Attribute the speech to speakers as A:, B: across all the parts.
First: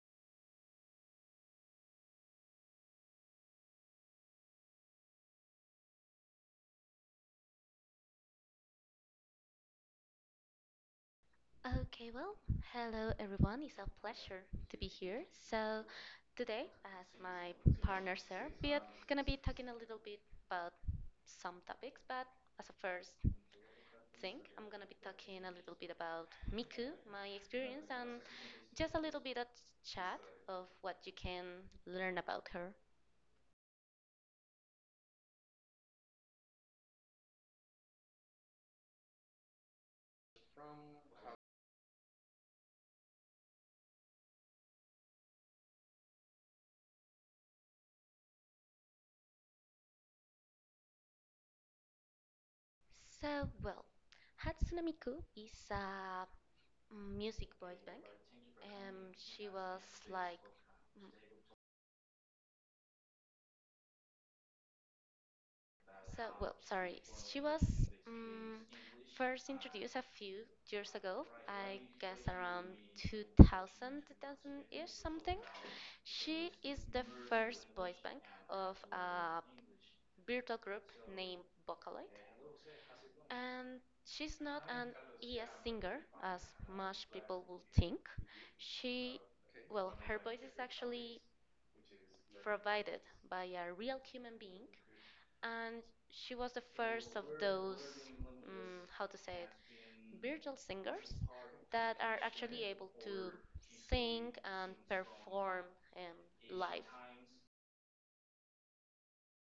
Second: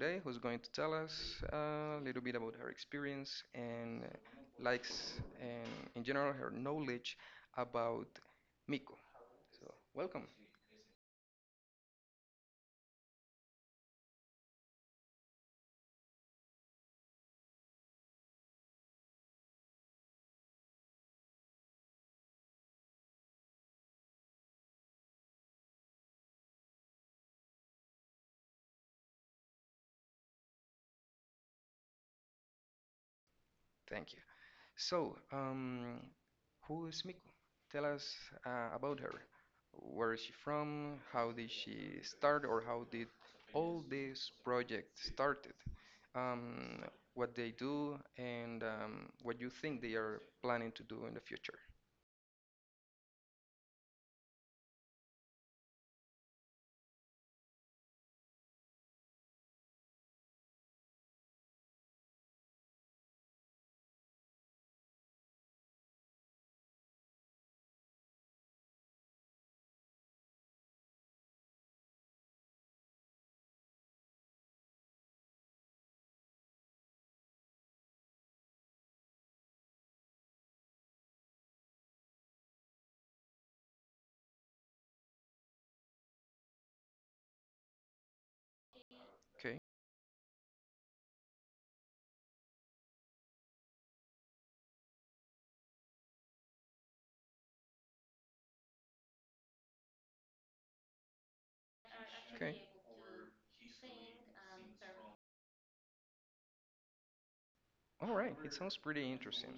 A: today who's going to tell us a little bit about her experience and likes and, in general, her knowledge about Miko. Welcome.
B: Okay, well, hello everyone. It's a pleasure to be here. So, today, as my partner Sarah, we are gonna be talking a little bit about some topics, but as a first thing, I'm gonna be talking a little bit about Miku, my experience, and just a little bit of chat of what you can learn about her.
A: Thank you. So who is Miku? Tell us about her. Where is she from? How did she start, or how did all this project started? Um, what they do, and what you think they are planning to do in the future?
B: So, well, Hatsune Miku is a music boy band. She was like So, well, sorry. She was um, first introduced a few years ago, I guess around 2000, ish something. She is the first voice bank of a virtual group named Vocaloid. And she's not an ES singer, as much people would think. She,
A: Okay.
B: well, her voice is actually provided by a real human being, and she was the first of those, how to say it, virtual singers that are
A: Okay.
B: actually able to sing and perform live.
A: All right, it sounds pretty interesting.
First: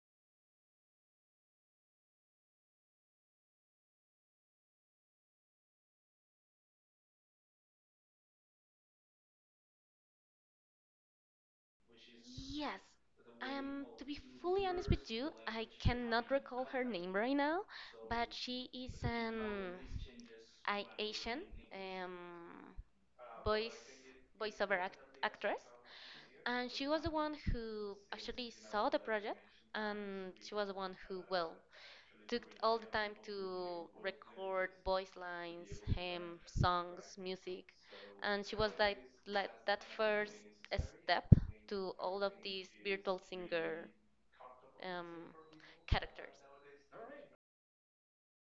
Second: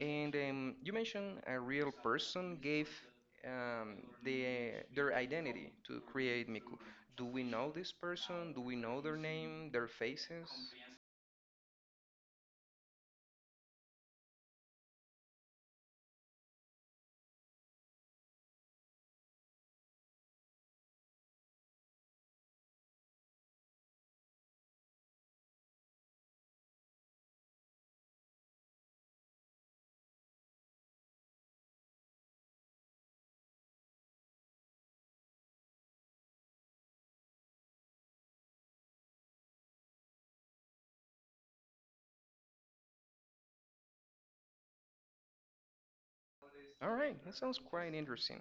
A: And you mentioned a real person gave um, the, their identity to create Miku. Do we know this person? Do we know their name, their faces?
B: Yes, to be fully honest with you, I cannot recall her name right now, but she is an Asian um, voice voiceover act- actress, and she was the one who actually saw the project, and she was the one who, well, took all the time to record voice lines, hymn, songs, music, and she was like that first step to all of these virtual singer um, characters.
A: All right, that sounds quite interesting.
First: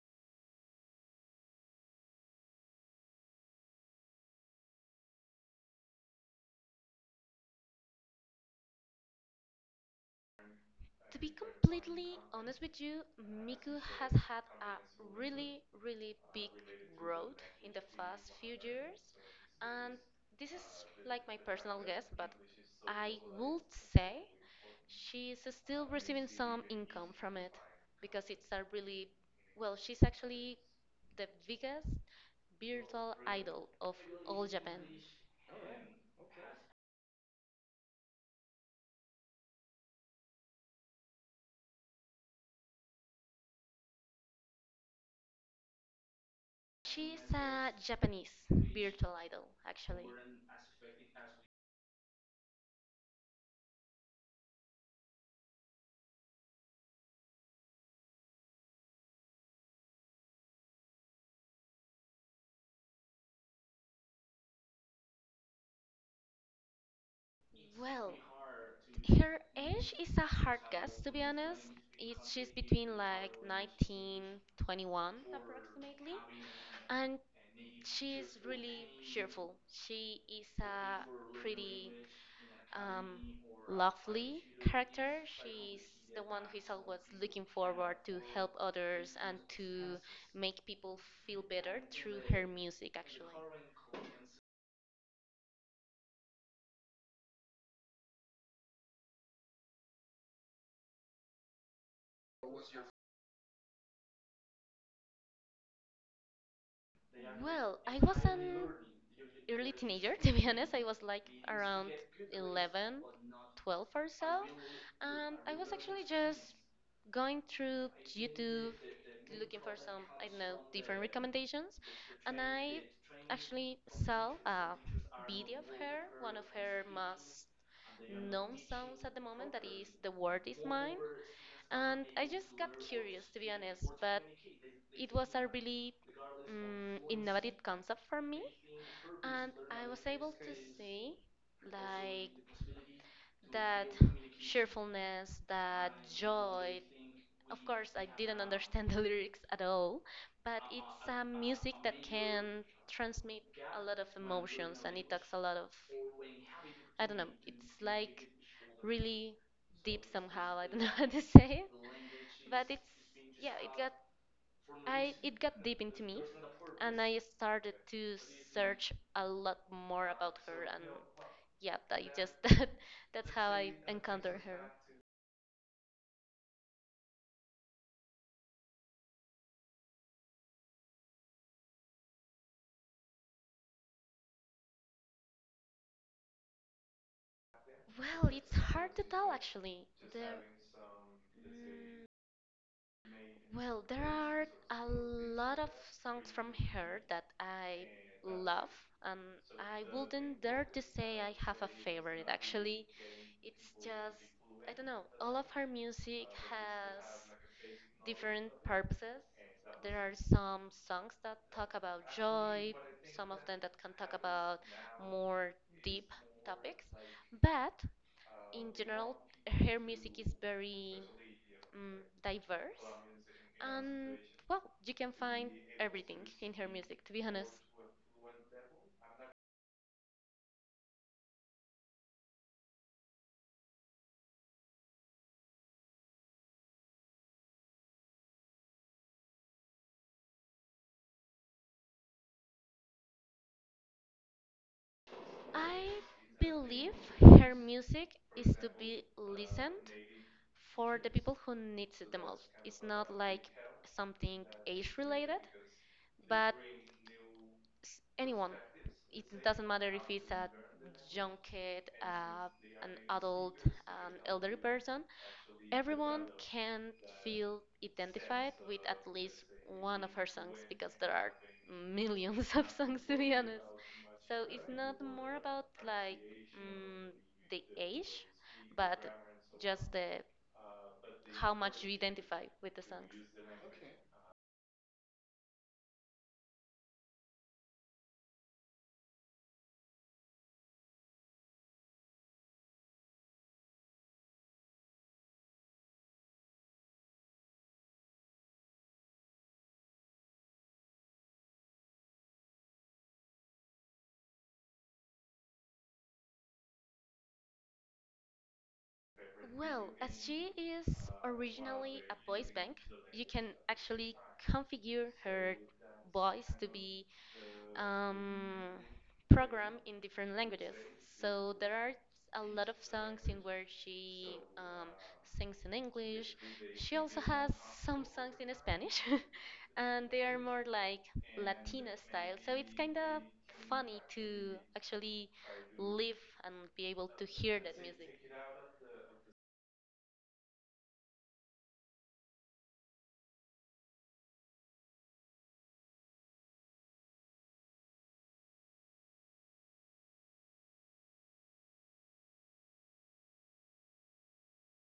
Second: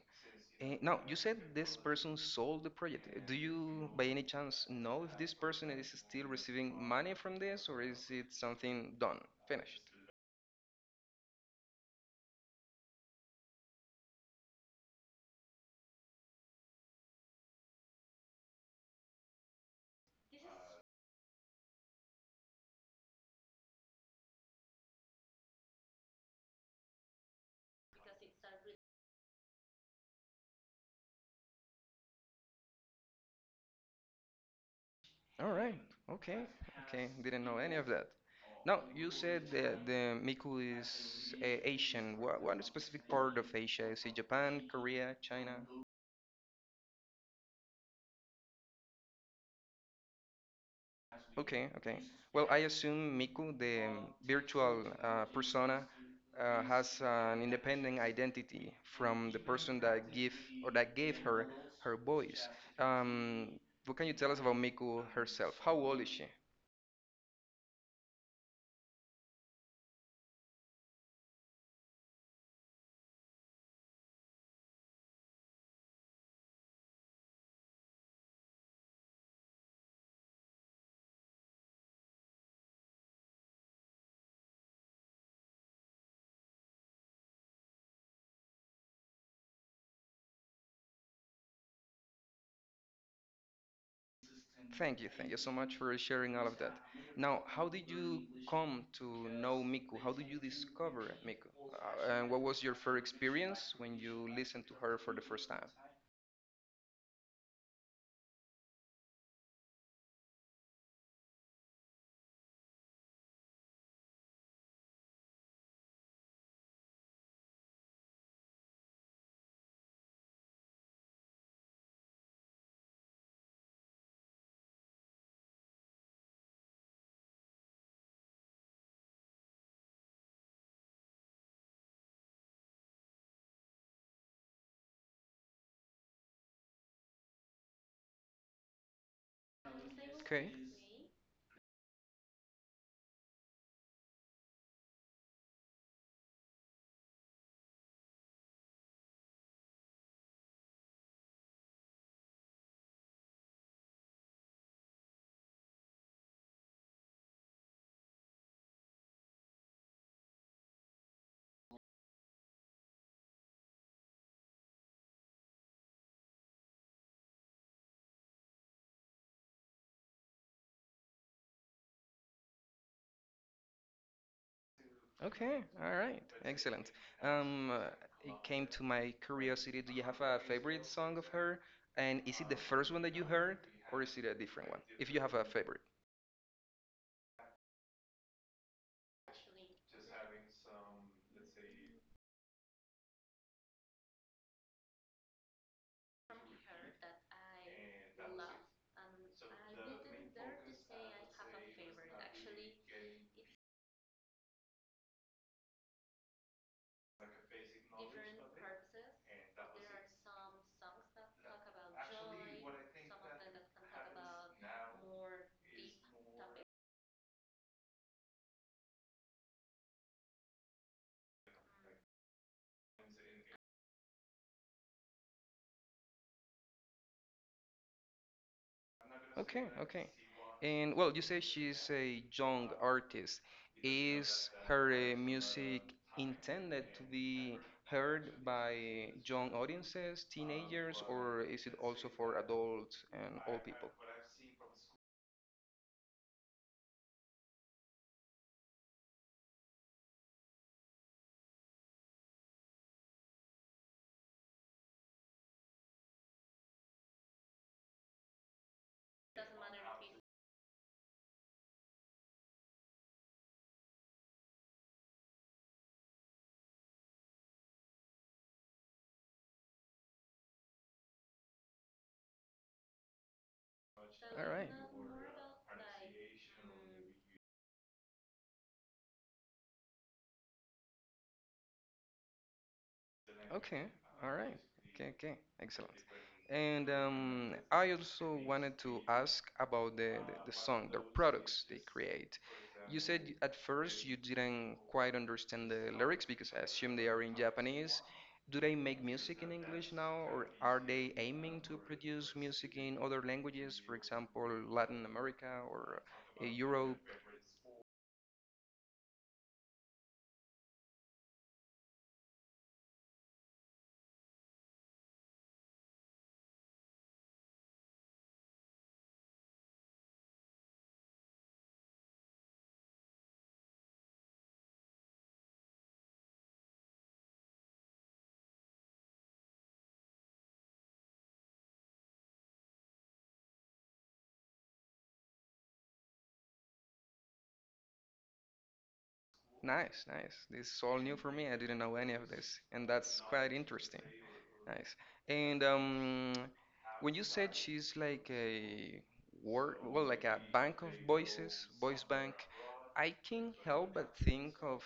A: Eh, now, you said this person sold the project. Eh, do you, by any chance, know if this person is still receiving money from this, or is it something done, finished?
B: To be completely honest with you, Miku has had a really, really big growth in the past few years, and this is like my personal guess, but I would say she's still receiving some income from it because it's a really, well, she's actually the biggest virtual idol of all Japan.
A: All right. Okay. Okay. Didn't know any of that. Now, you said that the Miku is Asian. What specific part of Asia? Is it Japan, Korea, China?
B: She's a Japanese virtual idol, actually.
A: Okay. Okay. Well, I assume Miku, the virtual persona, has an independent identity from the person that give or that gave her her voice. Um, what can you tell us about Miku herself? How old is she?
B: Well, her age is a hard guess, to be honest. She's between like 19, 21 approximately. And she's really cheerful. She is a pretty um, lovely character. She's the one who is always looking forward to help others and to make people feel better through her music, actually.
A: Thank you so much for sharing all of that. Now, how did you come to know Miku? How did you discover Miku? And what was your first experience when you listened to her for the first time?
B: Well, I was an early teenager, to be honest. I was like around 11, 12 or so. And I was actually just going through YouTube, looking for some, I don't know, different recommendations. And I actually saw a video of her, one of her most non-sounds at the moment that is the word is mine, and I just got curious, to be honest, but it was a really innovative concept for me, and I was able to
A: Okay,
B: see like that cheerfulness, that joy. Of course, I didn't understand the lyrics at all, but it's a music that can transmit a lot of emotions, and it talks a lot of, I don't know, it's like really deep somehow. I don't know how to say it, but yeah, it got it got deep into me, and I started to search a lot more about her, and yeah, I just that's how I encountered her.
A: okay, all right, excellent. Um, uh, it came to my curiosity. Do you have a favorite song of her? And is it the first one that you heard, or is it a different one? If you have a favorite.
B: Well, it's hard to tell, actually. There, Mm, Well, there are a lot of songs from her that I love, and I wouldn't dare to say I have a favorite. Actually, it's just, I don't know, all of her music has different purposes. There are some songs that talk about joy, some of them that can talk about more deep topics, but in general, her music is very diverse. Um, well, you can find everything in her music, to be honest.
A: Okay, okay. And well, you say she's a young artist. Is her music intended to be heard by young audiences, teenagers, or is it also for adults and all people?
B: I believe her music is to be listened for the people who needs it the most. It's not like something age related, but anyone. It doesn't matter if it's a young kid, an adult, an elderly person. Everyone can feel identified with at least one of her songs because there are millions of songs, to be honest. So
A: All right.
B: it's not more about like mm, the age, but just the how much you identify with the songs.
A: Okay. All right. Okay, okay. Excellent. And I also wanted to ask about the song, their products they create. You said at first you didn't quite understand the lyrics because I assume they are in Japanese. Do they make music in English now, or are they aiming to produce music in other languages, for example, Latin America or Europe?
B: Well, as she is originally a voice bank, you can actually configure her voice to be um, program in different languages. So there are a lot of songs in where she sings in English. She also has some songs in Spanish, and they are more like Latina style. So it's kind of funny to actually live and be able to hear that music.
A: Nice, nice. This is all new for me. I didn't know any of this, and that's quite interesting. Nice. And when you said she's like a word, well, like a bank of voices, voice bank, I can't help but think of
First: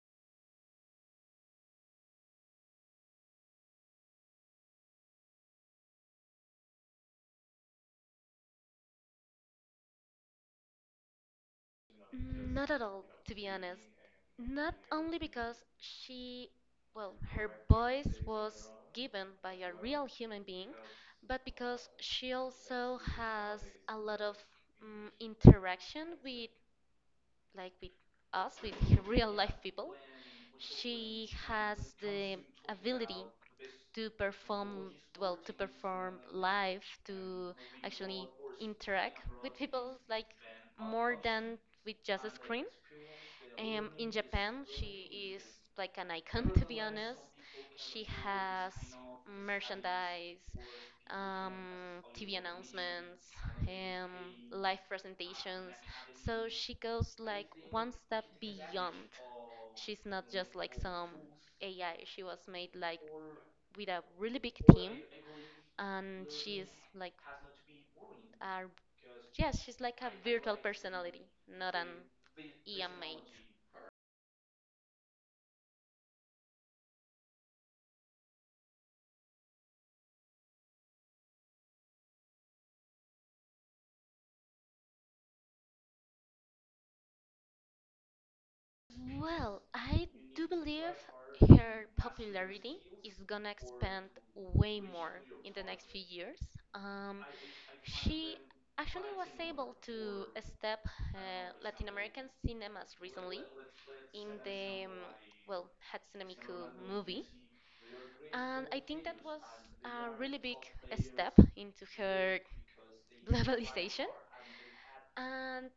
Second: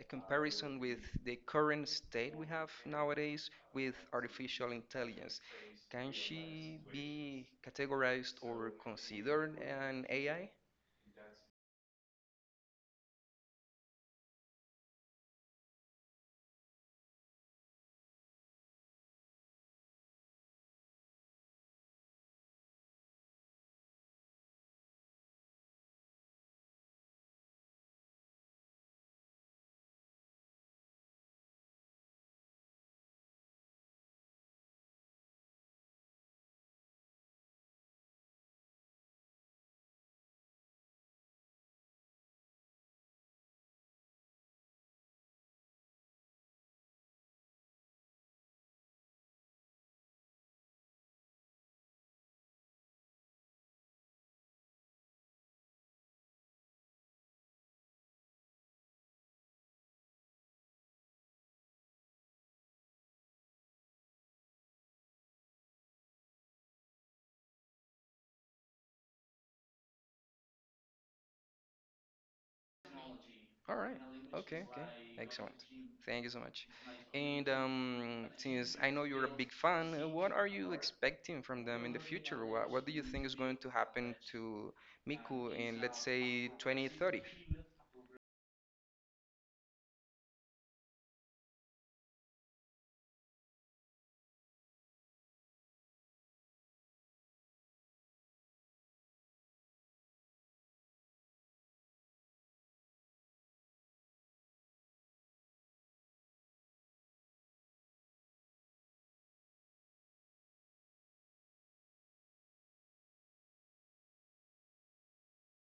A: a comparison with the current state we have nowadays with artificial intelligence. Can she be categorized or considered an AI?
B: Not at all, to be honest. Not only because she, well, her voice was given by a real human being, but because she also has a lot of interaction with, like, with us, with real life people. She has the ability to perform, well, to perform live, to actually interact with people like more than with just a screen. In Japan, she is like an icon, to be honest. She has merchandise, TV announcements, um, live presentations. So she goes like one step beyond. She's not just like some AI. She was made like with a really big team, and she's like a, yes, she's like a virtual personality, not an EM mate.
A: All right. Okay, okay. Excellent. Thank you so much. And since I know you're a big fan, what are you expecting from them in the future? What do you think is going to happen to Miku in, let's say, 2030?
B: Well, I do believe her popularity is gonna expand way more in the next few years. Um, she actually was able to step Latin American cinemas recently in the, well, Hatsune Miku movie. And I think that was a really big step into her globalization. And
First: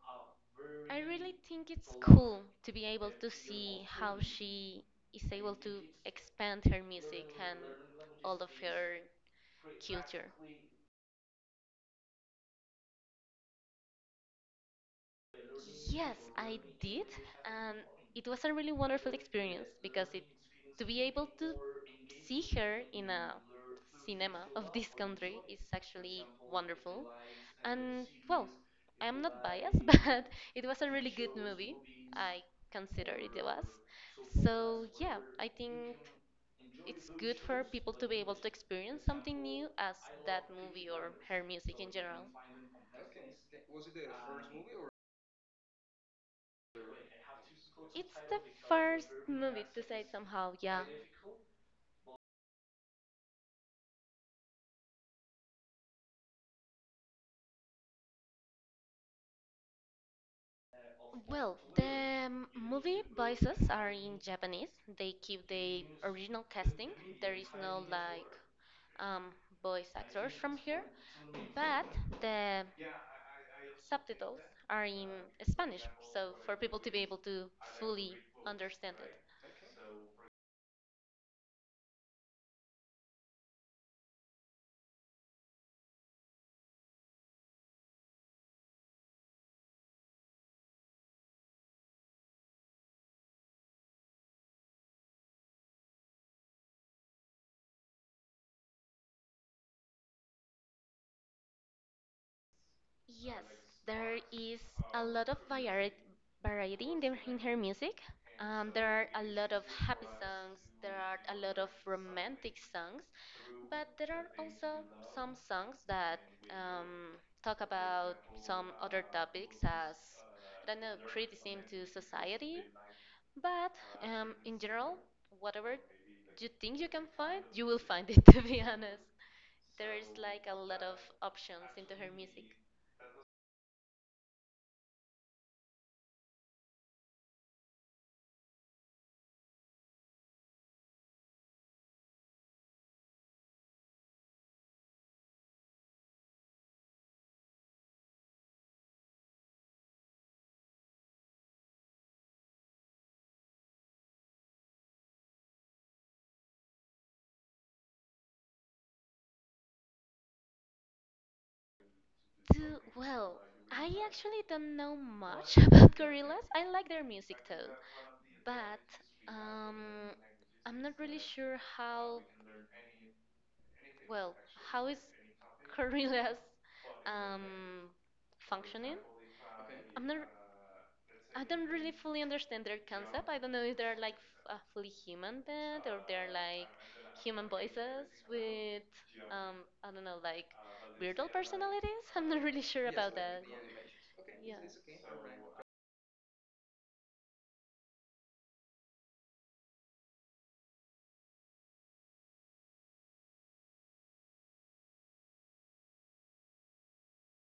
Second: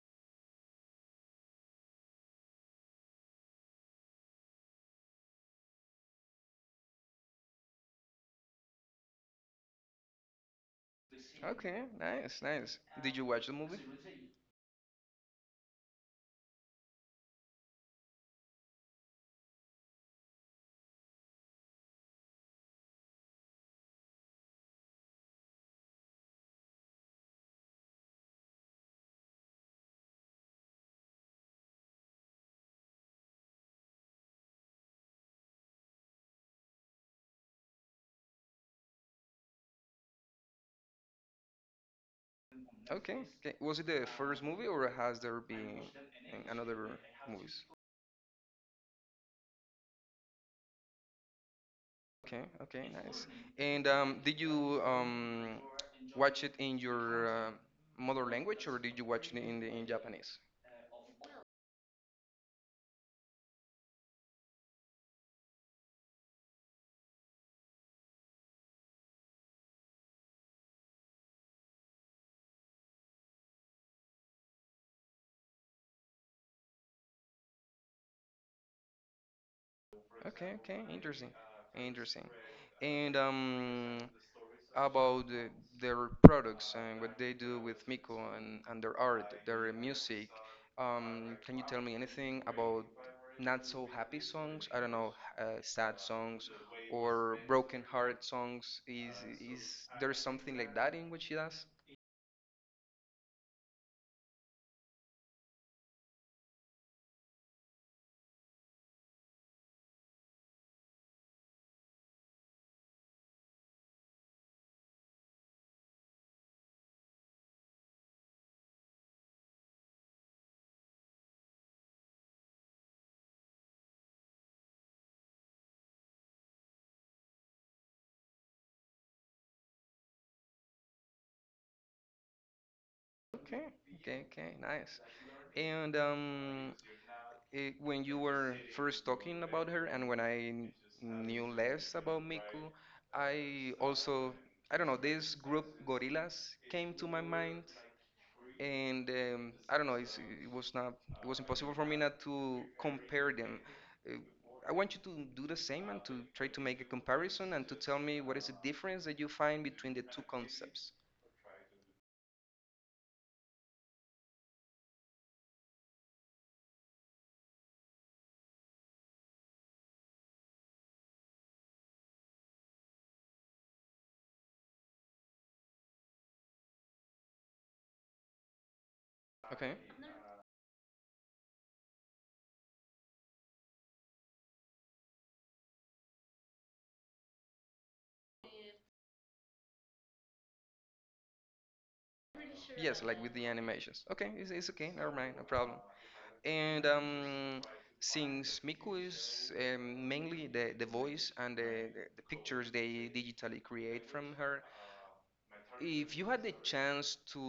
B: I really think it's cool to be able to see how she is able to expand her music and all of her culture.
A: Okay, nice, nice. Did you watch the movie?
B: Yes, I did, and it was a really wonderful experience because it to be able to see her in a cinema of this country is actually wonderful. And well, I'm not biased, but it was a really good movie. I consider it was. So yeah, I think it's good for people to be able to experience something new as that movie or her music in general.
A: Okay, okay. Was it the first movie or has there been another movies?
B: It's the first movie to say it somehow, yeah.
A: Okay, okay, nice. And did you watch it in your uh, mother language or did you watch it in Japanese?
B: Well, the movie voices are in Japanese. They keep the original casting. There is no like um, voice actors from here, but the subtitles are in Spanish, so for people to be able to fully understand it.
A: Okay, okay, interesting, interesting. And how about their products and what they do with Miko and their art, their music. Can you tell me anything about not so happy songs? I don't know, sad songs or broken heart songs. Is there something like that in what she does?
B: Yes, there is a lot of variety in her music. There are a lot of happy songs, there are a lot of romantic songs, but there are also some songs that um, talk about some other topics as, I don't know, criticism to society. But in general, whatever you think you can find, you will find it, to be honest. There is like a lot of options into her music.
A: Okay, okay, okay, nice. And when you were first talking about her and when I knew less about Miku, I also, I don't know, this group Gorillas came to my mind, and I don't know, it was not, it was impossible for me not to compare them. Uh, I want you to do the same and to try to make a comparison and to tell me what is the difference that you find between the two concepts.
B: Do well. I actually don't know much about gorillas. I like their music though, but um, I'm not really sure how well how is gorillas um functioning.
A: Okay.
B: I'm not. I don't really fully understand their concept. I don't know if they're like a fully human band or they're like human voices with um I don't know like weirdo personalities. I'm not really sure
A: Yes,
B: about
A: like with
B: that.
A: the animations. Okay,
B: Yeah.
A: it's okay, never mind, no problem. And since Miku is mainly the voice and the pictures they digitally create from her, if you had the chance to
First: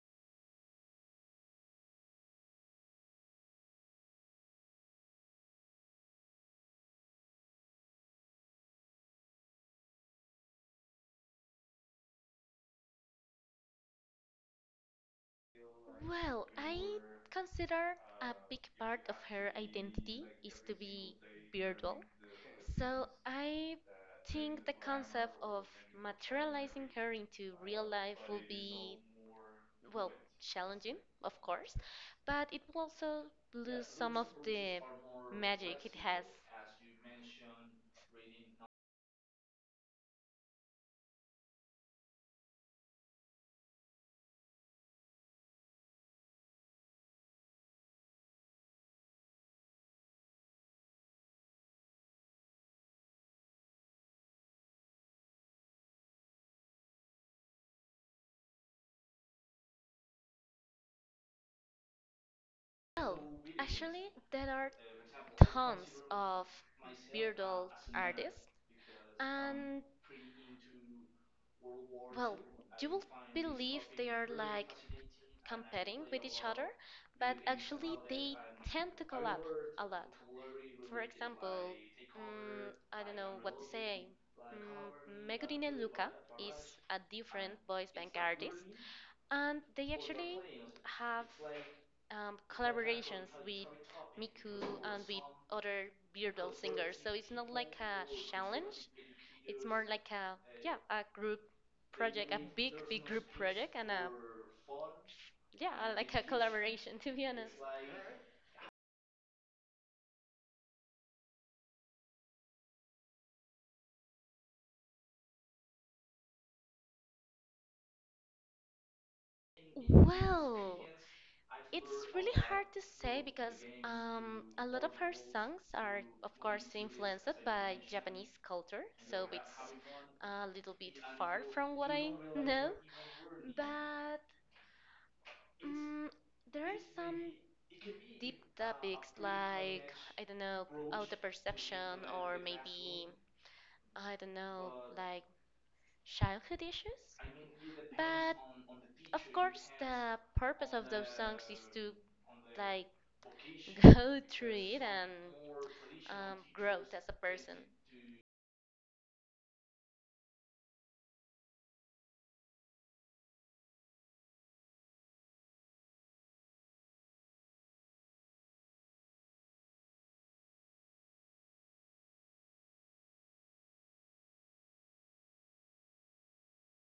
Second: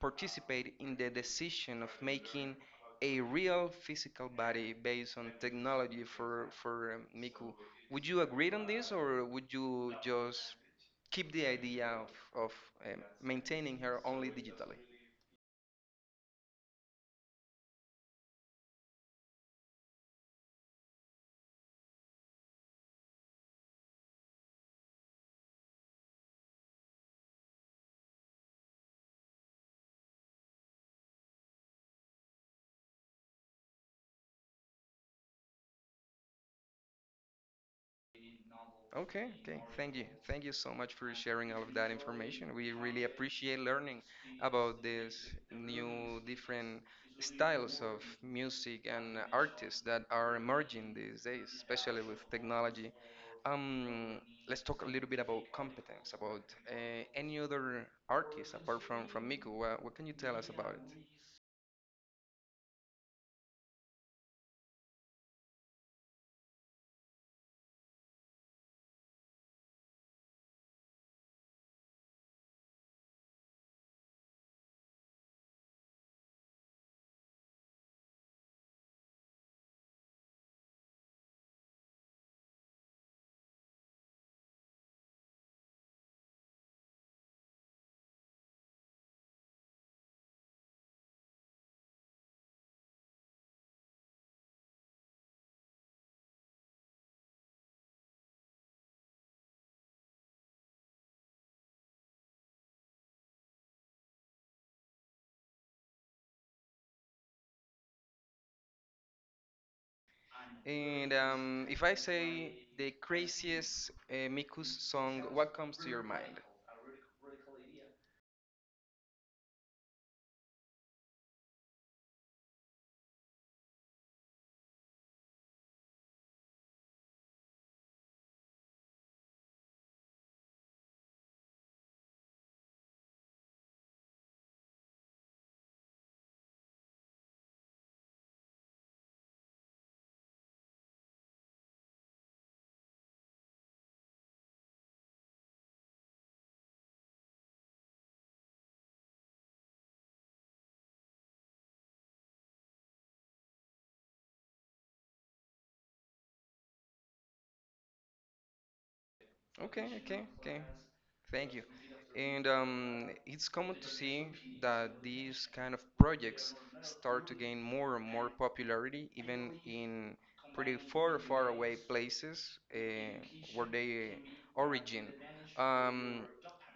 A: participate in the decision of making a real physical body based on technology for, for Miku, would you agree on this or would you just keep the idea of maintaining her only digitally.
B: Well, I consider a big part of her identity is to be virtual. So I think the concept of materializing her into real life will be, well, challenging, of course, but it will also lose some of the magic it has.
A: Okay, okay. Thank you. Thank you so much for sharing all of that information. We really appreciate learning about these new different styles of music and artists that are emerging these days, especially with technology. Um, let's talk a little bit about competence, about any other artists apart from Miku. What can you tell us about it?
B: Well, actually, there are tons of bearded artists, and well, you will believe they are like competing with each other, but actually they tend to collab a lot. For example, I don't know what to say. Megurine Luca is a different voice bank artist, and they actually have collaborations with Miku and with other Beardal singers. So it's not like a challenge. It's more like a, yeah, a group project, a big group project, and a, yeah, like a collaboration to be honest.
A: And if I say the craziest Mikus song, what comes to your mind?
B: Well, it's really hard to say because a lot of her songs are, of course, influenced by Japanese culture, so it's a little bit far from what I know. But um, there are some deep topics like, I don't know, auto perception or maybe, I don't know, like childhood issues. But of course, the purpose of those songs is to like go through it and growth as a person.
A: Okay, okay, okay. Thank you. And it's common to see that these kind of projects start to gain more and more popularity, even in pretty far, far away places where they origin. Um,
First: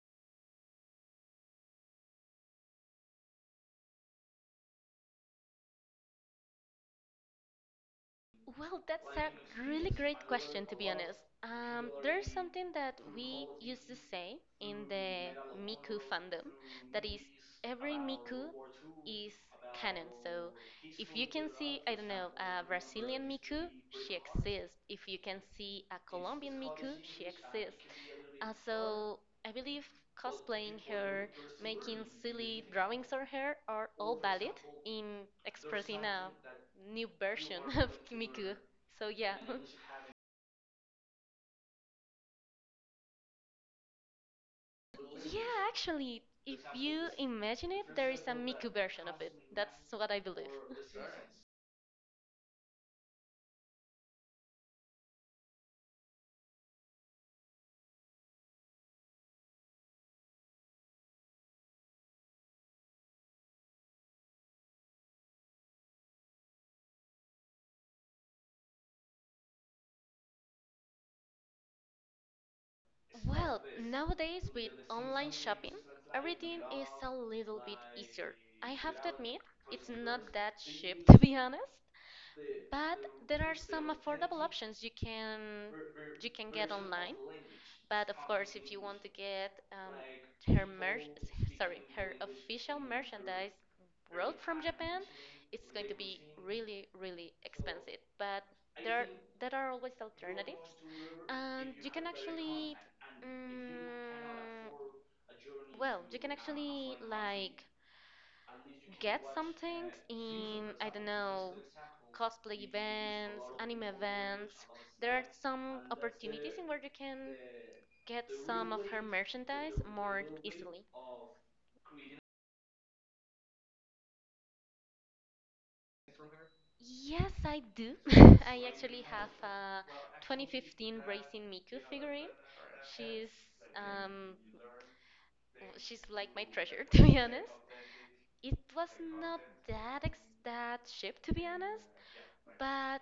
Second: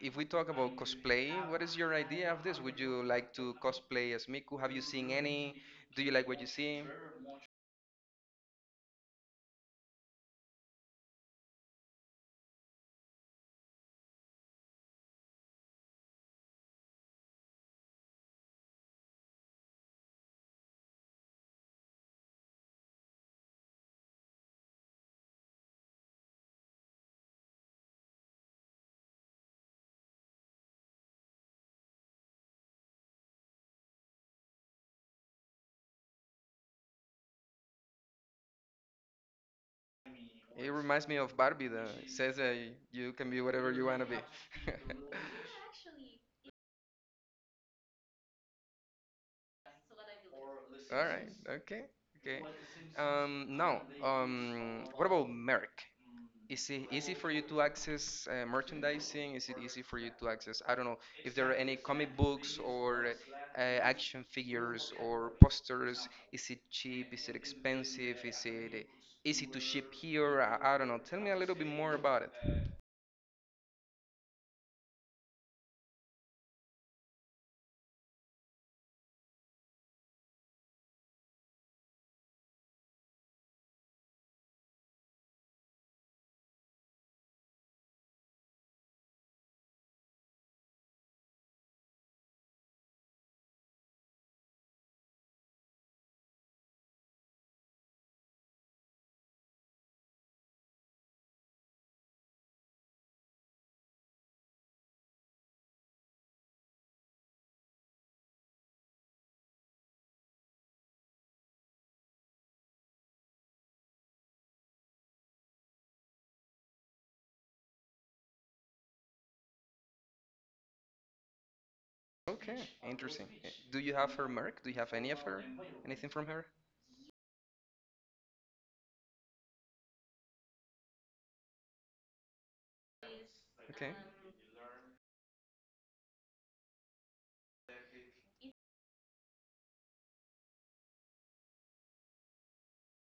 A: if we talk about cosplay, what is your idea of this? Would you like to cosplay as Miku? Have you seen any? Do you like what you see?
B: Well, that's a really great question, to be honest. There's something that we used to say in the Miku fandom that is, every Miku is canon. So if you can see, I don't know, a Brazilian Miku, she exists. If you can see a Colombian Miku, she exists. So I believe cosplaying her, making silly drawings of her are all valid in expressing a new version of Miku. So yeah.
A: It reminds me of Barbie, though. It says that you can be whatever you want to be.
B: Yeah, actually, if you imagine it, there is a Miku version of it. That's what I believe.
A: All right. Okay. Okay. Now, what about Merrick? Is it easy for you to access merchandising? Is it easy for you to access, I don't know, if there are any comic books or action figures or posters? Is it cheap? Is it expensive? Is it easy to ship here? I don't know. Tell me a little bit more about it.
B: Well, nowadays with online shopping, everything is a little bit easier. I have to admit, it's not that cheap to be honest, but there are some affordable options you can get online. But of course, if you want to get her mer, her official merchandise brought from Japan, it's going to be really, really expensive. But there there are always alternatives, and you can actually mm, you can actually like get some things in, I don't know, cosplay events, anime events. There are some opportunities in where you can get some of her merchandise more easily.
A: Okay, interesting. Do you have her mark? Do you have any of her? Anything from her?
B: Yes, I do. I actually have a 2015 Racing Miku figurine. She's
A: Okay.
B: um, she's like my treasure, to be honest. It was not that ex- that cheap, to be honest, but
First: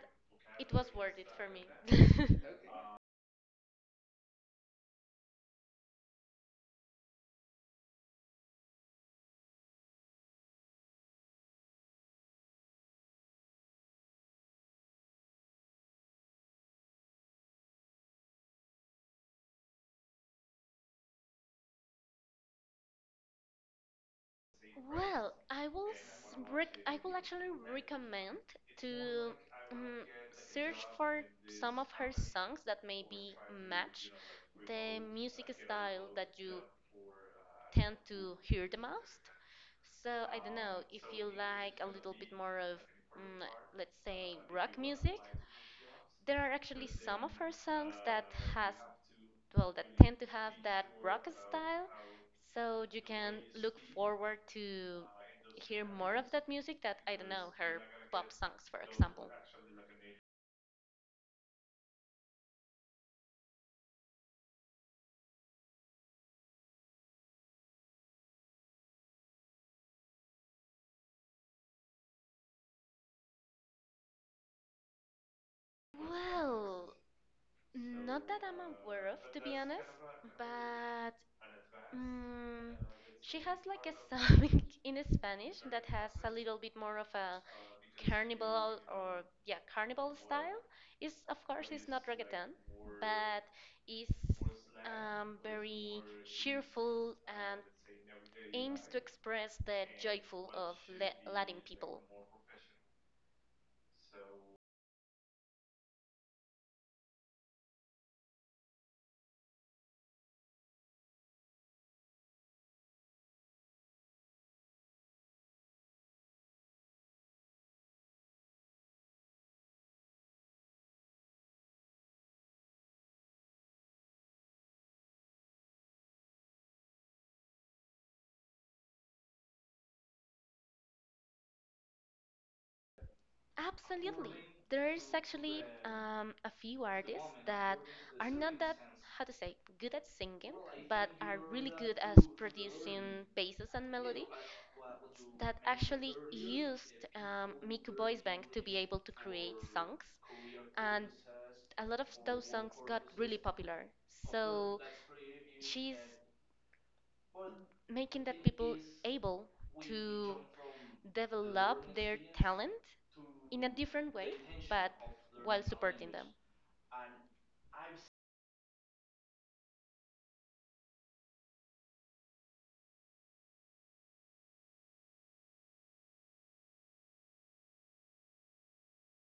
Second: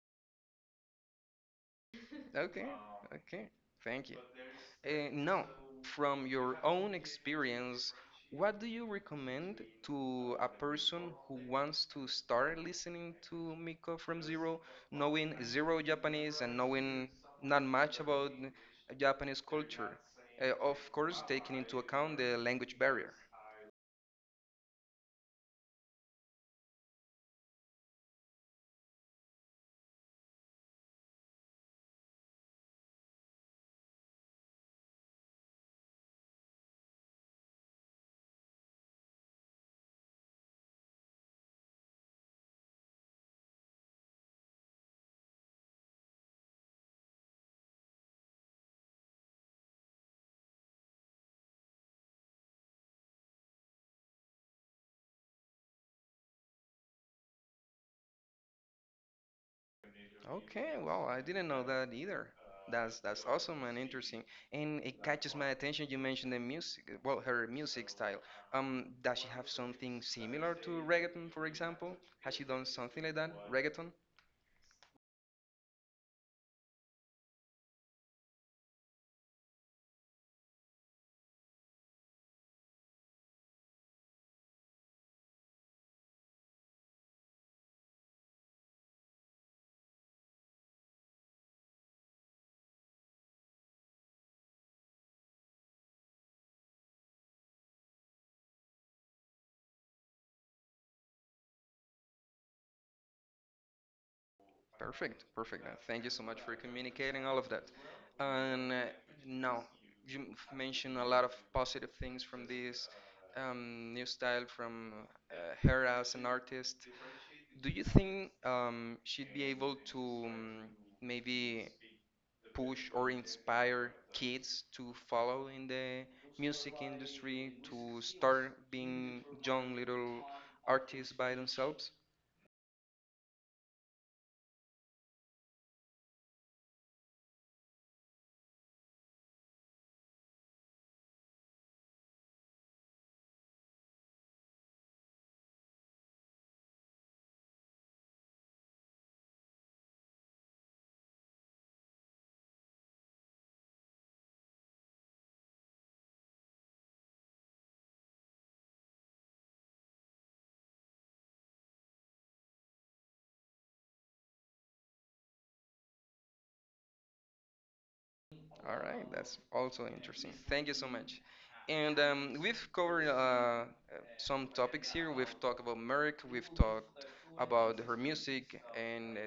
B: it was worth it for me.
A: Okay. Okay. Thank you. Now, from your own experience, what do you recommend to a person who wants to start listening to Miko from zero, knowing zero Japanese and knowing not much about Japanese culture? Of course, taking into account the language barrier.
B: Well, I will actually recommend to um, search for some of her songs that maybe match the music style that you tend to hear the most. So I don't know if you like a little bit more of, mm, let's say, rock music. There are actually some of her songs that has, well, that tend to have that rock style. So you can look forward to hear more of that music that, I don't know, her pop songs, for example.
A: Okay, well, I didn't know that either. That's awesome and interesting. And it catches my attention. You mentioned the music, well, her music style. Does she have something similar to reggaeton, for example? Has she done something like that, reggaeton?
B: Well, not that I'm aware of, to be honest, but mm, she has like a song in Spanish that has a little bit more of a carnival, or yeah, carnival style. Is, of course it's not reggaeton, but it's very cheerful and aims to express the joyful of la Latin people.
A: Perfect, perfect. Thank you so much for communicating all of that. And now you mentioned a lot of positive things from this new style from her as an artist. Do you think she'd be able to maybe push or inspire kids to follow in the music industry to start being young little artists by themselves?
B: Absolutely. There's actually a few artists that are not that, how to say, good at singing, but are really good as producing basses and melody that actually used Miku Voice Bank to be able to create songs. And a lot of those songs got really popular. So she's making that people able to develop their talent in a different way, but while supporting them.
A: All right, that's also interesting. Thank you so much. And we've covered some topics here. We've talked about Merrick, we've talked about her music, and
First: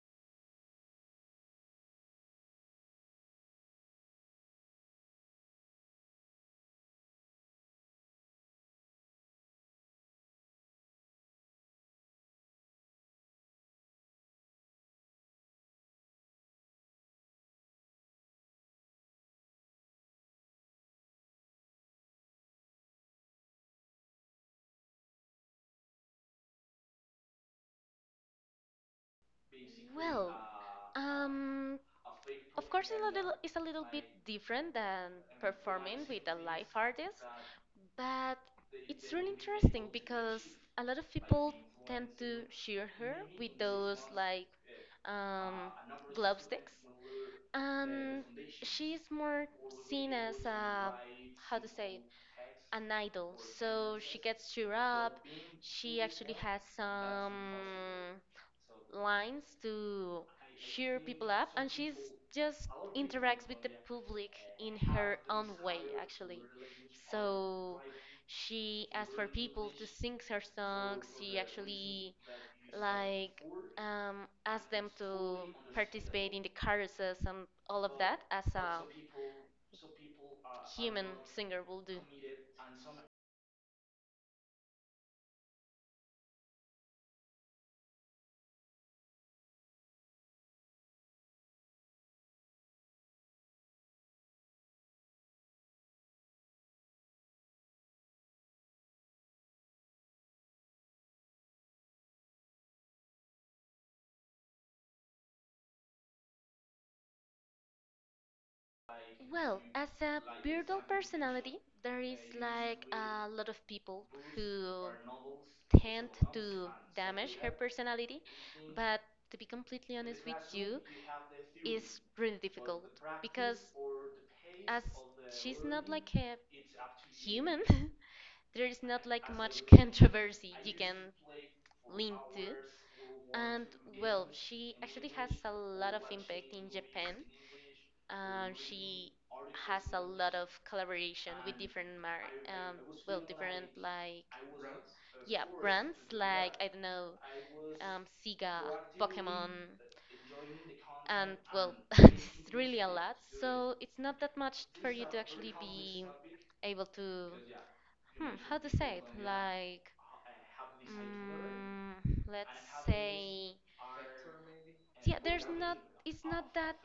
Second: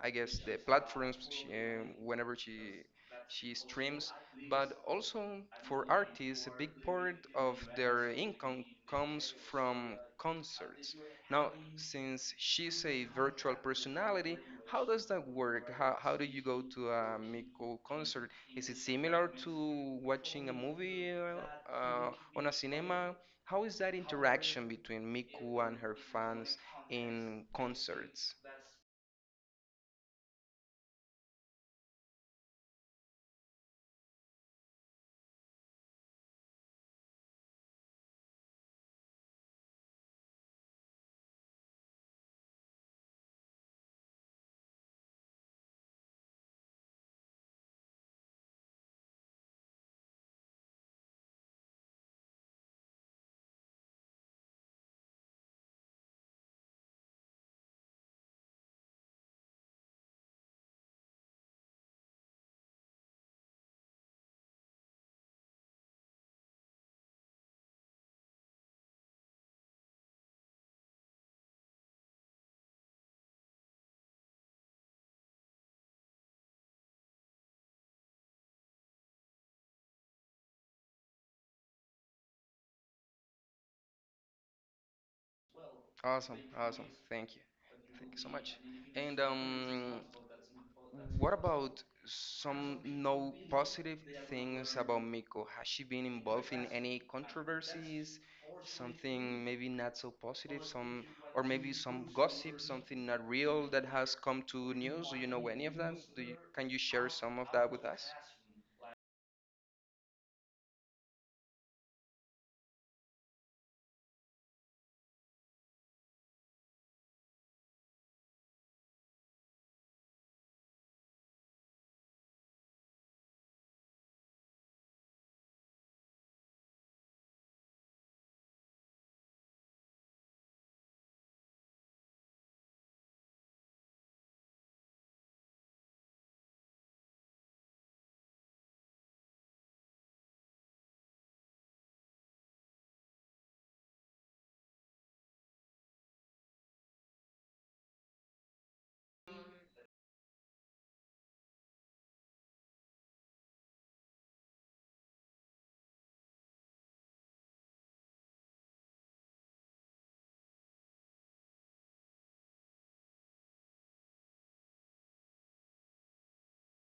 A: I guess the platforms she, whenever she streams but also for artists, a big part of their income comes from concerts. Now, since she's a virtual personality, how does that work? How do you go to a Miko concert? Is it similar to watching a movie uh, on a cinema? How is that interaction between Miku and her fans in concerts?
B: Well, um, of course, it's a little bit different than performing with a live artist, but it's really interesting because a lot of people tend to cheer her with those like um, glow sticks, and she's more seen as a, how to say it, an idol. So she gets cheered up. She actually has some lines to cheer people up, and she's just interacts with the public in her own way, actually. So she asks for people to sing her songs. She actually like asked them to participate in the carousels and all of that as a human singer will do.
A: Awesome, awesome. Thank you. Thank you so much. And what about some no positive things about Miko? Has she been involved in any controversies? Something maybe not so positive, some or maybe some gossip, something not real that has come to news. Do you know any of that? Do you, can you share some of that with us?
B: Well, as a beardal personality, there is like a lot of people who tend to damage her personality, but to be completely honest with you, is really difficult because, as she's not like a human, there is not like much controversy you can lean to. And well, she actually has a lot of impact in Japan. She has a lot of collaboration with different mar well, different like yeah, brands like, I don't know, Sega, Pokemon, and well, it's really a lot. So it's not that much for you to actually be able to, how to say it? Like, mm, let's say, yeah, there's not. It's not that.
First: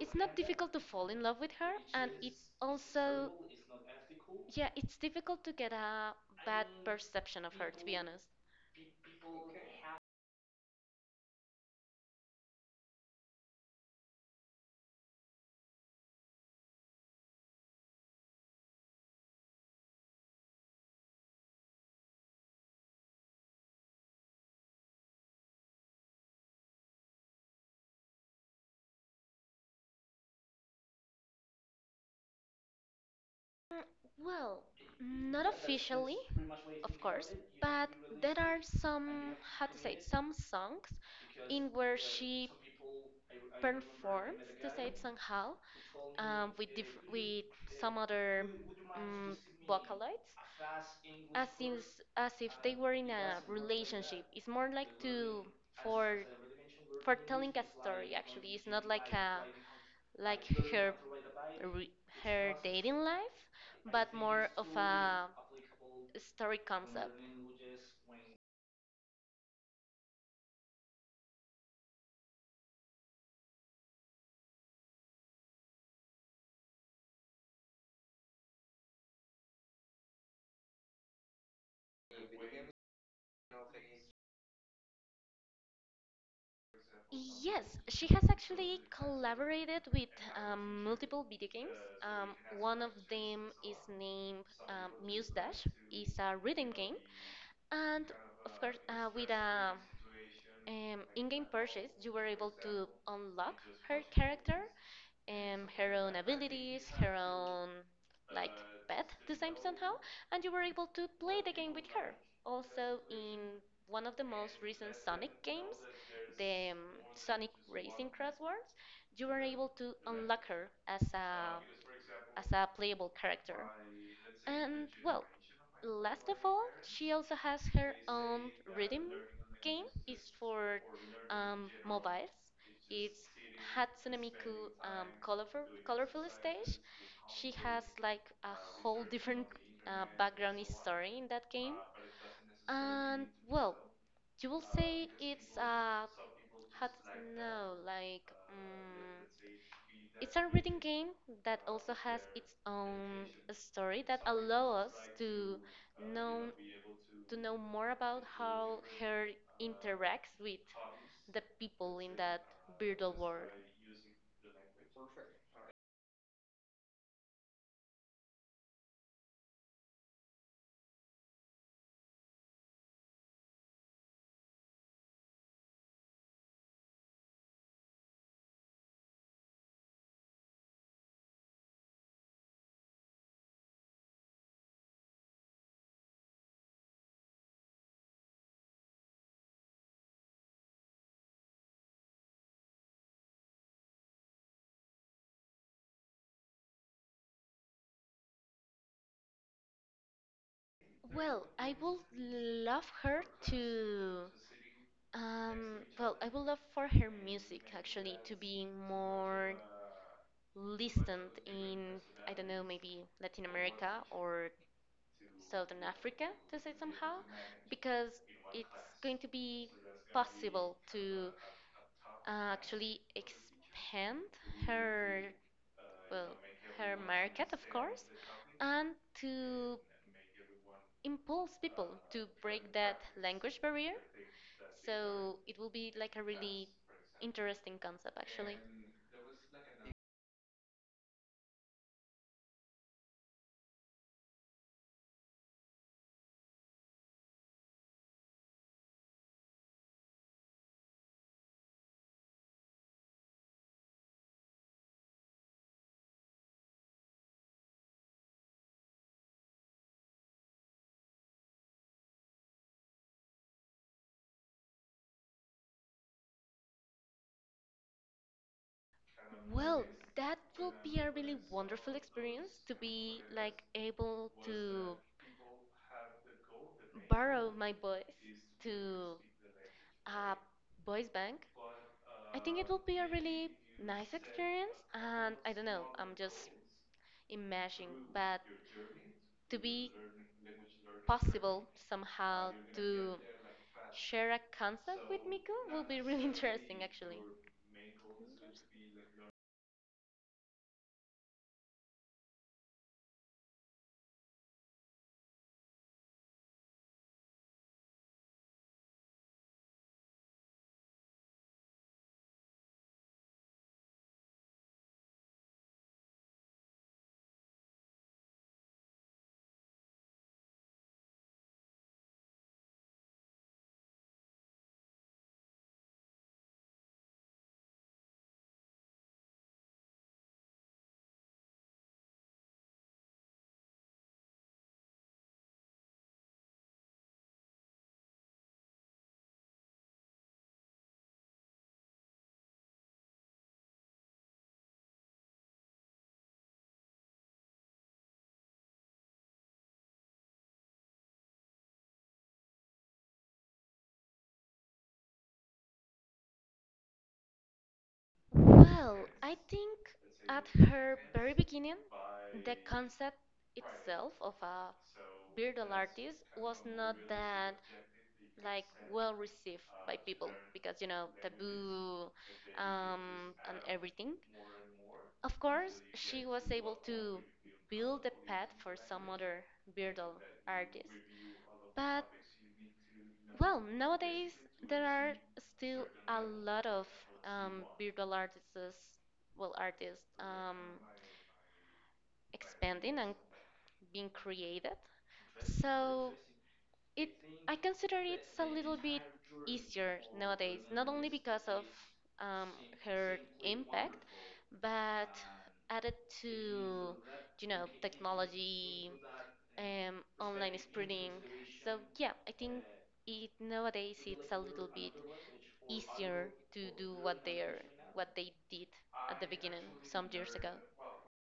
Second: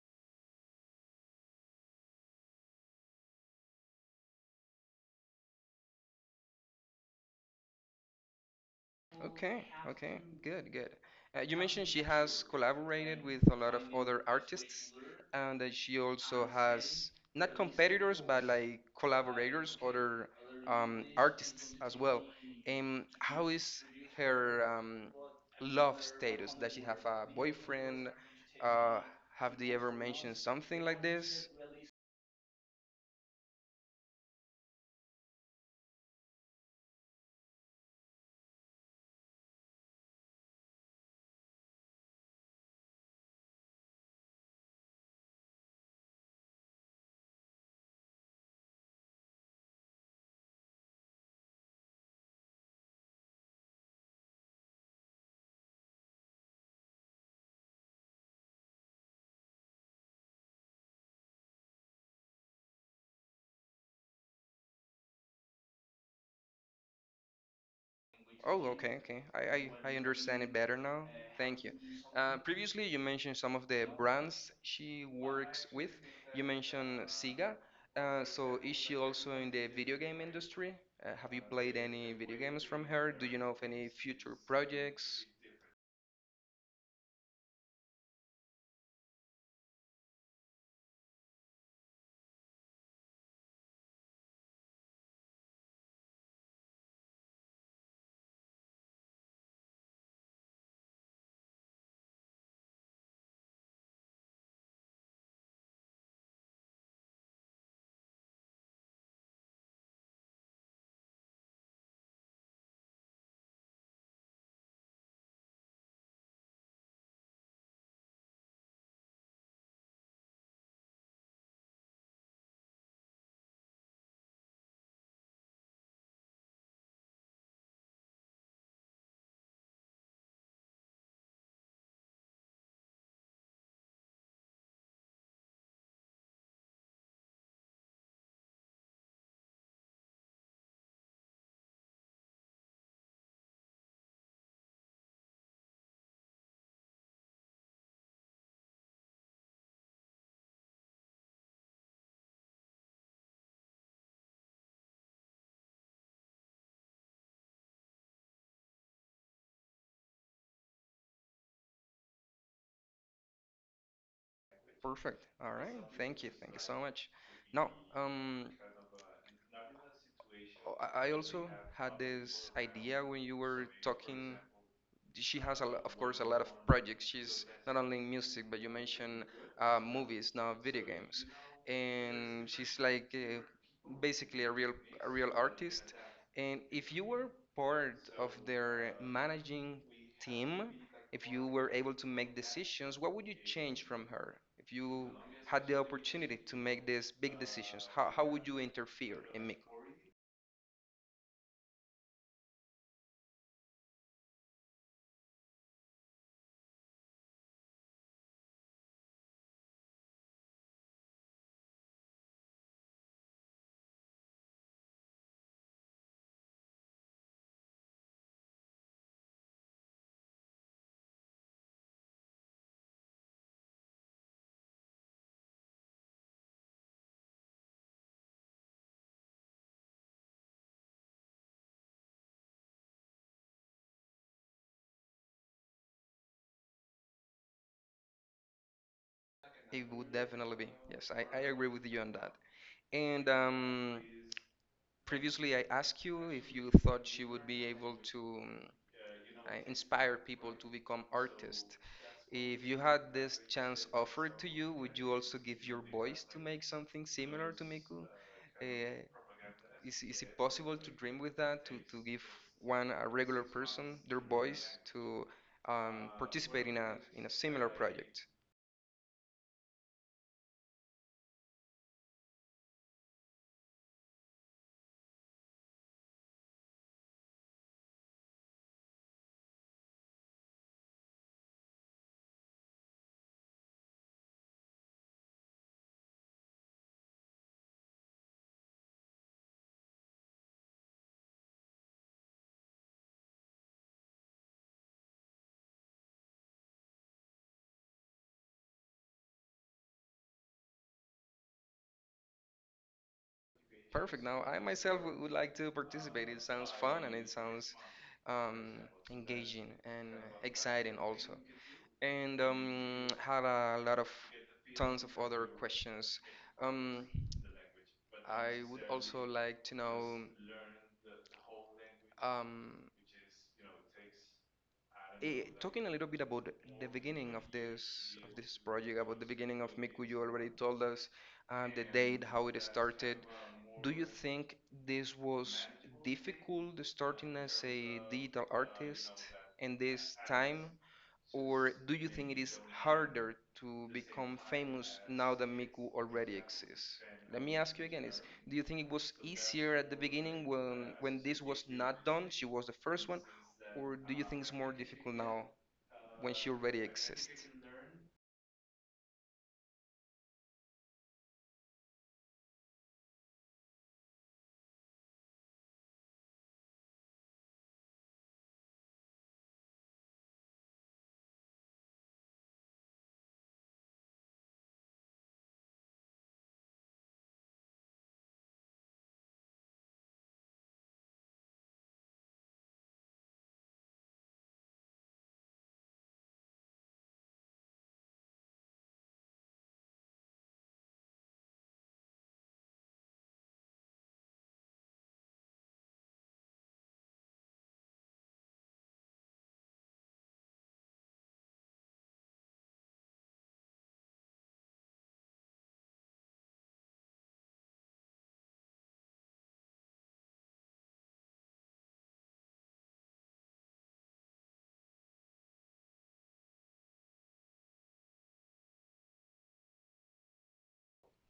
B: It's not difficult to fall in love with her, and it's also. Yeah, it's difficult to get a bad perception of her, to be honest.
A: Okay, okay, good, good. You mentioned she has collaborated with a lot of other artists, and that she also has not competitors, but like collaborators, other artists as well. How is her love status? Does she have a boyfriend? Uh, have they ever mentioned something like this?
B: Well, not officially, of course, but there are some, how to say, some songs in where she performs, to say it somehow, with some other um, vocaloids as if, as if they were in a relationship. It's more like to for for telling a story. Actually, it's not like a like her re- her dating life, but more of a story concept.
A: Oh, okay, okay. I understand it better now. Thank you. Previously, you mentioned some of the brands she works with. You mentioned Sega. So, is she also in the video game industry? Have you played any video games from her? Do you know of any future projects?
B: Yes, she has actually collaborated with multiple video games. Um, one of them is named Muse Dash. It's a rhythm game, and of course, with a in-game purchase, you were able to unlock her character, her own abilities, her own like pet design somehow, and you were able to play the game with her. Also in one of the most recent Sonic games, the Sonic Racing Crossword, you were able to unlock her as a playable character. And well, last of all, she also has her own rhythm game. It's for mobiles. It's Hatsune Miku colorful, colorful stage. She has like a whole different background story in that game. And well, you will say it's how to know, like it's a reading game that also has its own story that allow us to know know more about how her interacts with the people in that virtual world.
A: Perfect. All right. Thank you. Thank you so much. Now, um, I also had this idea when you were talking. She has, a, of course, a lot of projects. She's not only in music, but you mentioned movies, not video games. And she's like basically a real artist. And if you were part of their managing team, if you were able to make decisions, what would you change from her? If you had the opportunity to make these big decisions, how would you interfere in Miko?
B: Well, I would love her to. Well, I would love for her music actually to be more listened in, I don't know, maybe Latin America or Southern Africa, to say it somehow, because it's going to be possible to actually expand her, well, her market, of course, and to impulse people to break that language barrier. So it will be like a really interesting concept actually.
A: It would definitely be. Yes, I agree with you on that. And previously, I asked you if you thought she would be able to inspire people to become artists. If you had this chance offered to you, would you also give your voice to make something similar to Miku? Uh, is it possible to dream with that, to give one, a regular person, their voice to participate in a similar project?
B: Well, that will be a really wonderful experience to be like able to borrow my voice to a voice bank. I think it will be a really nice experience, and I don't know, I'm just imagine, but to be possible somehow to share a concept with Miko will be really interesting actually.
A: Perfect. Now, I myself would like to participate. It sounds fun and it sounds um, engaging and exciting also. And had a lot of tons of other questions. Um, I would also like to know um, talking a little bit about the beginning of this project, about the beginning of Miku, you already told us the date, how it started. Do you think this was difficult starting as a digital artist in this time? Or do you think it is harder to become famous now that Miku already exists? Let me ask you again, is do you think it was easier at the beginning when this was not done, she was the first one, or do you think it's more difficult now when she already exists?
B: Well, I think at her very beginning, the concept itself of a beardal artist was not that like well received by people because, you know, taboo and everything. Of course, she was able to build a path for some other beardal artists, but well, nowadays there are still a lot of beardal artists, well, artists expanding and being created. So it I consider it's a little bit easier nowadays, not only because of um, her impact, but added to, you know, technology, online spreading. So yeah, I think it nowadays it's a little bit easier to do what they're what they did at the beginning some years ago.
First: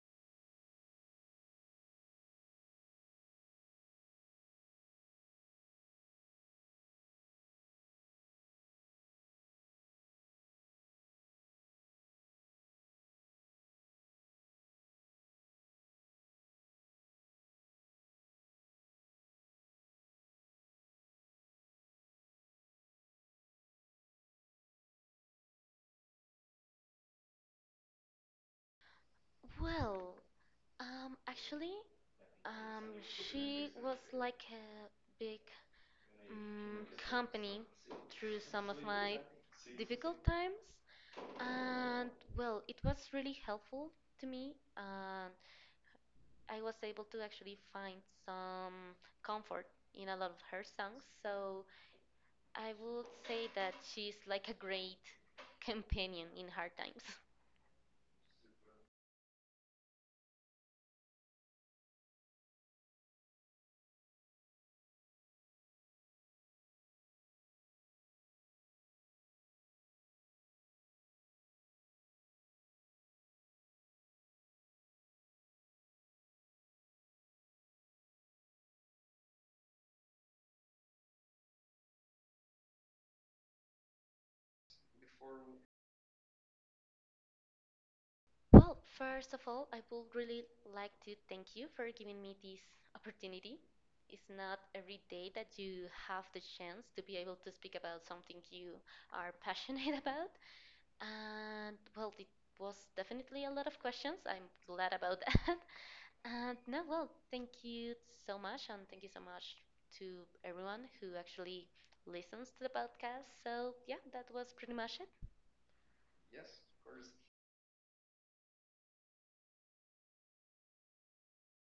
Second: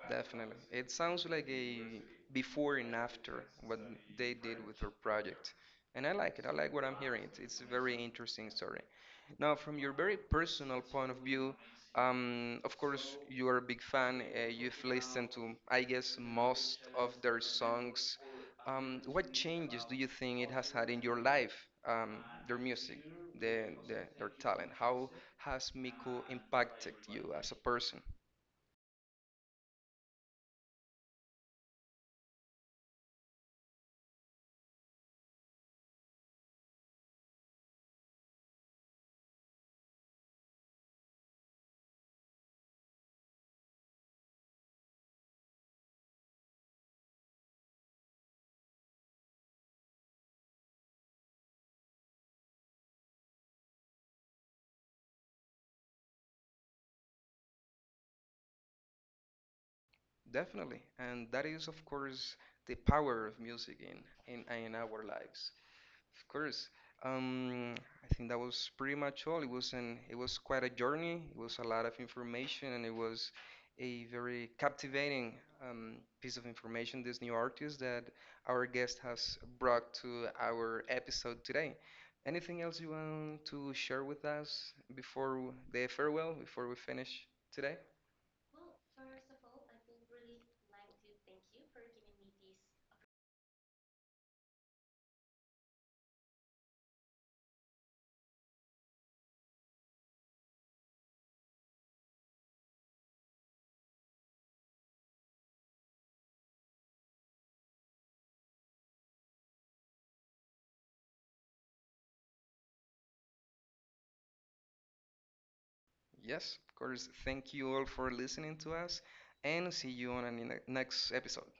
A: Definitely. It sounds like a before and after what they did with their project. And I like it. I like what I'm hearing. It's a very interesting story. Now, from your very personal point of view, of course, you are a big fan. You've listened to, I guess, most of their songs. What changes do you think it has had in your life, their music, their talent? How has Miku impacted you as a person?
B: Well, actually, um, she was like a big mm, company through some of my difficult times. And well, it was really helpful to me. And I was able to actually find some comfort in a lot of her songs. So I would say that she's like a great companion in hard times.
A: Definitely, and that is, of course, the power of music in in our lives. Of course, um, I think that was pretty much all. It was quite a journey. It was a lot of information, and it was a very captivating piece of information. This new artist that our guest has brought to our episode today. Anything else you want to share with us before the farewell? Before we finish today?
B: Well, first of all, I would really like to thank you for giving me this opportunity. It's not every day that you have the chance to be able to speak about something you are passionate about. And well, it was definitely a lot of questions. I'm glad about that. And no, well, thank you so much, and thank you so much to everyone who actually listens to the podcast. So, yeah, that was pretty much it.
A: Yes, of course. Thank you all for listening to us and see you on the next episode.